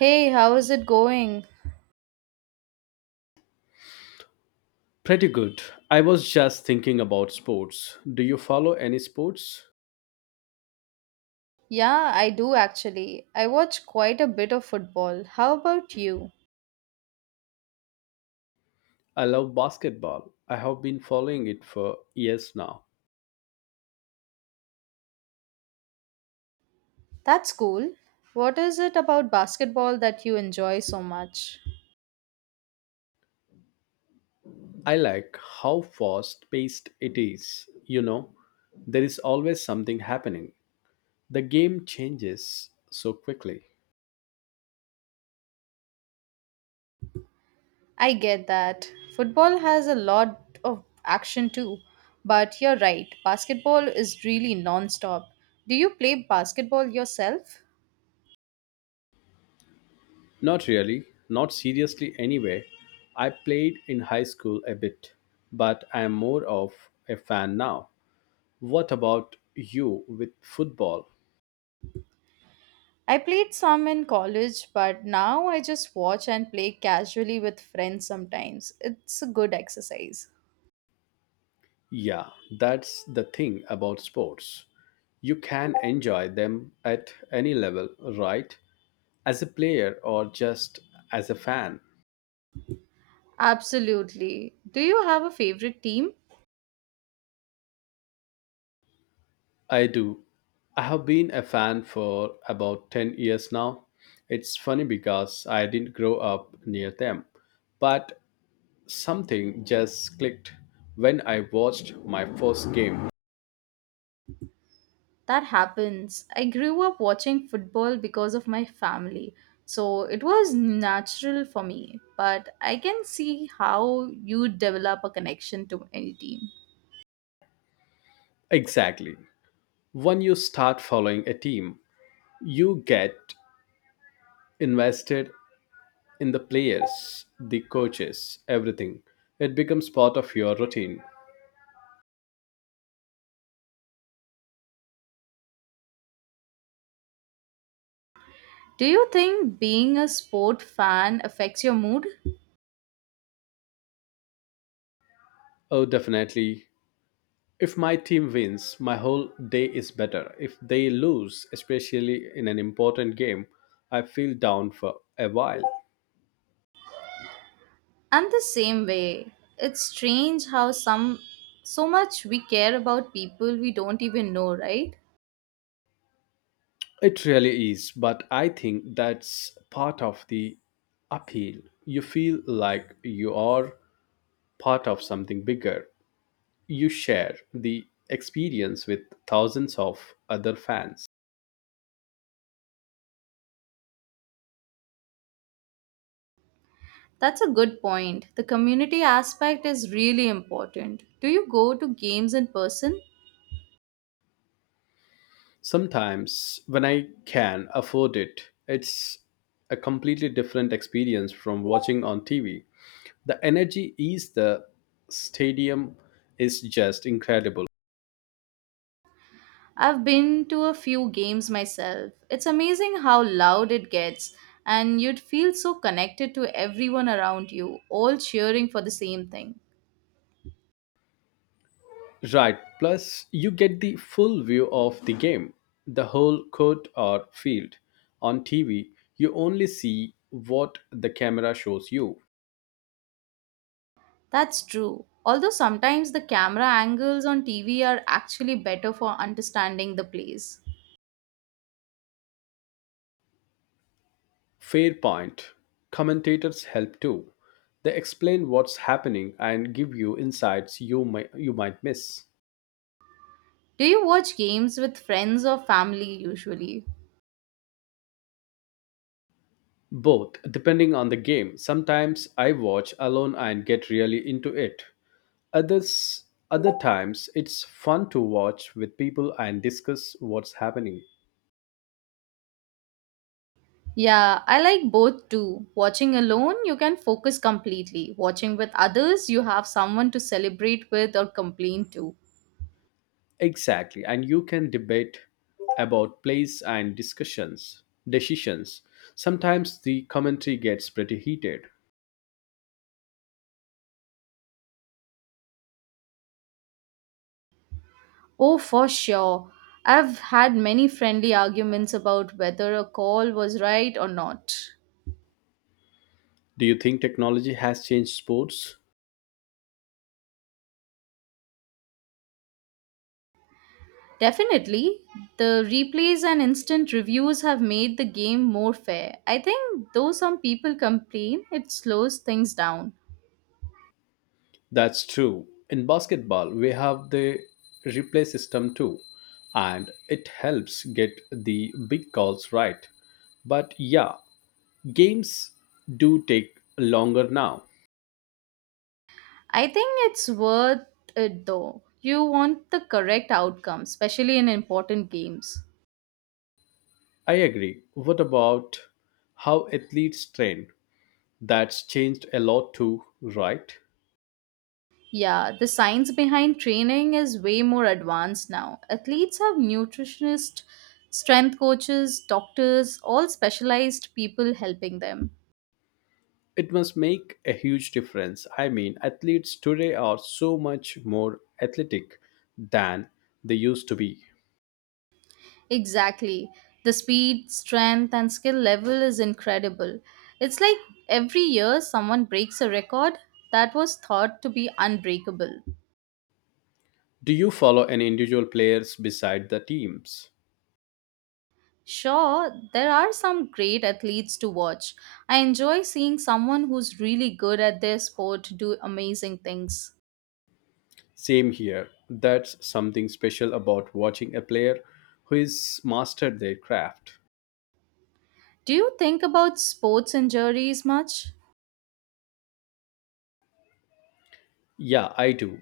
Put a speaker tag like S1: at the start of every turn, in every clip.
S1: Hey, how is it going?
S2: Pretty good. I was just thinking about sports. Do you follow any sports?
S1: Yeah, I do actually. I watch quite a bit of football. How about you?
S2: I love basketball. I have been following it for years now.
S1: That's cool. What is it about basketball that you enjoy so much?
S2: I like how fast paced it is. There is always something happening. The game changes so quickly.
S1: I get that. Football has a lot of action too. But you're right, basketball is really non stop. Do you play basketball yourself?
S2: Not really, not seriously anyway. I played in high school a bit, but I am more of a fan now. What about you with football?
S1: I played some in college, but now I just watch and play casually with friends sometimes. It's a good exercise.
S2: Yeah, that's the thing about sports. You can enjoy them at any level, right? As a player or just as a fan.
S1: Absolutely. Do you have a favorite team?
S2: I do. I have been a fan for about 10 years now. It's funny because I didn't grow up near them, but something just clicked when I watched my first game.
S1: That happens. I grew up watching football because of my family, so it was natural for me. But I can see how you develop a connection to any team.
S2: Exactly. When you start following a team, you get invested in the players, the coaches, everything. It becomes part of your routine.
S1: Do you think being a sport fan affects your mood?
S2: Oh, definitely. If my team wins, my whole day is better. If they lose, especially in an important game, I feel down for a while.
S1: And the same way, it's strange how some so much we care about people we don't even know, right?
S2: It really is, but I think that's part of the appeal. You feel like you are part of something bigger. You share the experience with thousands of other fans.
S1: That's a good point. The community aspect is really important. Do you go to games in person?
S2: Sometimes, when I can afford it, it's a completely different experience from watching on TV. The energy is the stadium is just incredible.
S1: I've been to a few games myself. It's amazing how loud it gets, and you'd feel so connected to everyone around you, all cheering for the same thing.
S2: Right, plus you get the full view of the game, the whole court or field. On TV, you only see what the camera shows you.
S1: That's true. Although sometimes the camera angles on TV are actually better for understanding the place.
S2: Fair point. Commentators help too. They explain what's happening and give you insights you might miss.
S1: Do you watch games with friends or family usually?
S2: Both, depending on the game. Sometimes I watch alone and get really into it. Others, other times, it's fun to watch with people and discuss what's happening.
S1: Yeah, I like both too. Watching alone, you can focus completely. Watching with others, you have someone to celebrate with or complain to.
S2: Exactly, and you can debate about plays and discussions, decisions. Sometimes the commentary gets pretty heated.
S1: Oh, for sure. I've had many friendly arguments about whether a call was right or not.
S2: Do you think technology has changed sports?
S1: Definitely, the replays and instant reviews have made the game more fair. I think, though some people complain, it slows things down.
S2: That's true. In basketball, we have the replay system too, and it helps get the big calls right. But yeah, games do take longer now.
S1: I think it's worth it though. You want the correct outcome, especially in important games.
S2: I agree. What about how athletes train? That's changed a lot too, right?
S1: Yeah, the science behind training is way more advanced now. Athletes have nutritionists, strength coaches, doctors, all specialized people helping them.
S2: It must make a huge difference. I mean, athletes today are so much more athletic than they used to be.
S1: Exactly. The speed, strength, and skill level is incredible. It's like every year someone breaks a record that was thought to be unbreakable.
S2: Do you follow any individual players beside the teams?
S1: Sure, there are some great athletes to watch. I enjoy seeing someone who's really good at their sport do amazing things.
S2: Same here. That's something special about watching a player who is mastered their craft.
S1: Do you think about sports injuries much?
S2: Yeah, I do.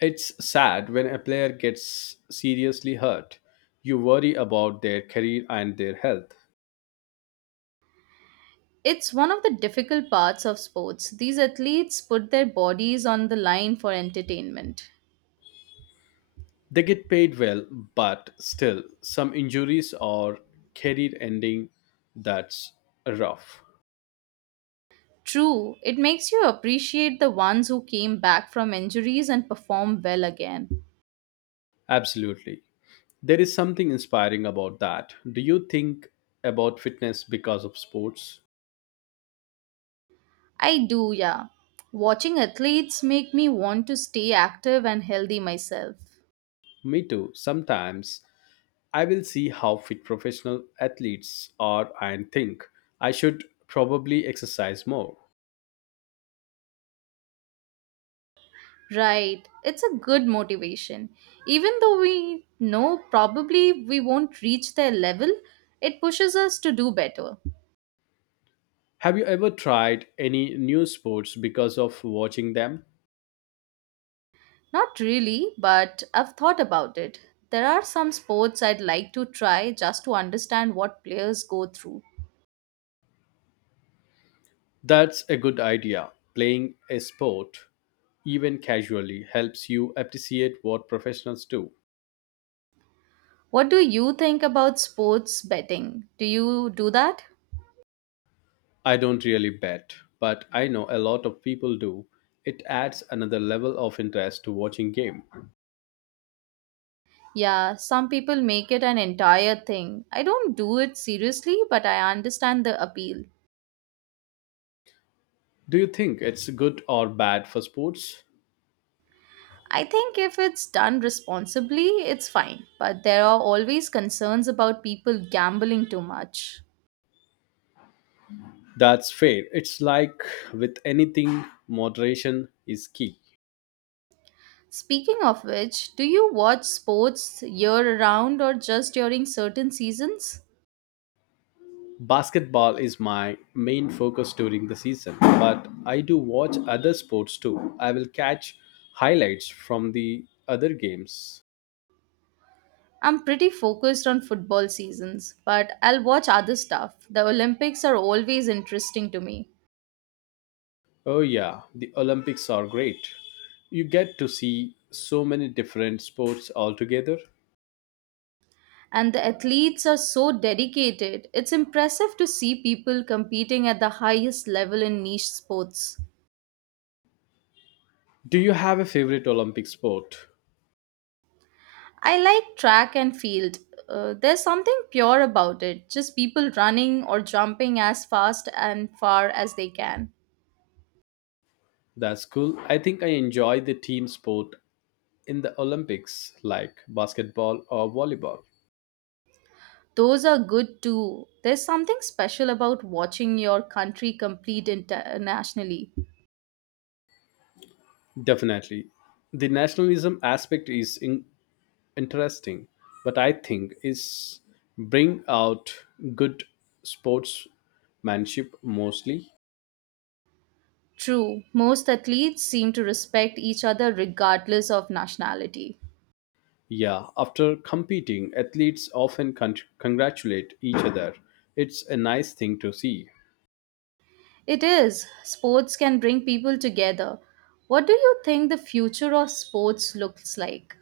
S2: It's sad when a player gets seriously hurt. You worry about their career and their health.
S1: It's one of the difficult parts of sports. These athletes put their bodies on the line for entertainment.
S2: They get paid well, but still, some injuries or career ending that's rough.
S1: True, it makes you appreciate the ones who came back from injuries and perform well again.
S2: Absolutely. There is something inspiring about that. Do you think about fitness because of sports?
S1: I do, yeah. Watching athletes make me want to stay active and healthy myself.
S2: Me too. Sometimes I will see how fit professional athletes are and think I should probably exercise more.
S1: Right. It's a good motivation. Even though we know probably we won't reach their level, it pushes us to do better.
S2: Have you ever tried any new sports because of watching them?
S1: Not really, but I've thought about it. There are some sports I'd like to try just to understand what players go through.
S2: That's a good idea. Playing a sport, even casually, helps you appreciate what professionals do.
S1: What do you think about sports betting? Do you do that?
S2: I don't really bet, but I know a lot of people do. It adds another level of interest to watching game.
S1: Yeah, some people make it an entire thing. I don't do it seriously, but I understand the appeal.
S2: Do you think it's good or bad for sports?
S1: I think if it's done responsibly, it's fine, but there are always concerns about people gambling too much.
S2: That's fair. It's like with anything, moderation is key.
S1: Speaking of which, do you watch sports year round or just during certain seasons?
S2: Basketball is my main focus during the season, but I do watch other sports too. I will catch highlights from the other games.
S1: I'm pretty focused on football seasons, but I'll watch other stuff. The Olympics are always interesting to me,
S2: Oh, yeah, the Olympics are great. You get to see so many different sports altogether.
S1: and the athletes are so dedicated. It's impressive to see people competing at the highest level in niche sports.
S2: Do you have a favorite Olympic sport?
S1: I like track and field. There's something pure about it, just people running or jumping as fast and far as they can.
S2: That's cool. I think I enjoy the team sport in the Olympics, like basketball or volleyball.
S1: Those are good too. There's something special about watching your country compete internationally.
S2: Definitely. The nationalism aspect is interesting, but I think is bring out good sportsmanship mostly.
S1: True, most athletes seem to respect each other regardless of nationality.
S2: Yeah, after competing, athletes often congratulate each other. It's a nice thing to see.
S1: It is, sports can bring people together. What do you think the future of sports looks like?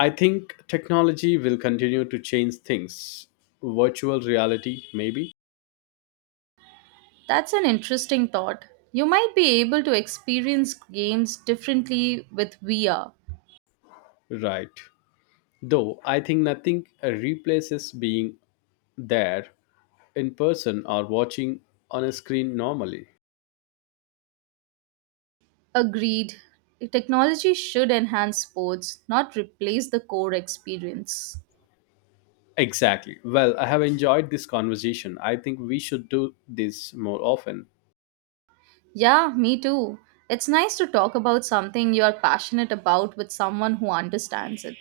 S2: I think technology will continue to change things. Virtual reality, maybe?
S1: That's an interesting thought. You might be able to experience games differently with VR.
S2: Right. Though I think nothing replaces being there in person or watching on a screen normally.
S1: Agreed. Technology should enhance sports, not replace the core experience.
S2: Exactly. Well, I have enjoyed this conversation. I think we should do this more often.
S1: Yeah, me too. It's nice to talk about something you are passionate about with someone who understands it.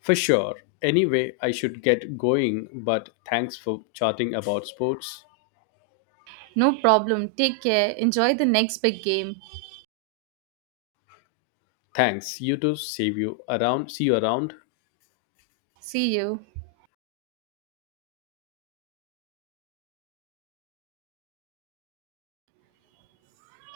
S2: For sure. Anyway, I should get going, but thanks for chatting about sports.
S1: No problem. Take care. Enjoy the next big game.
S2: Thanks. You too. See you around. See you around.
S1: See you.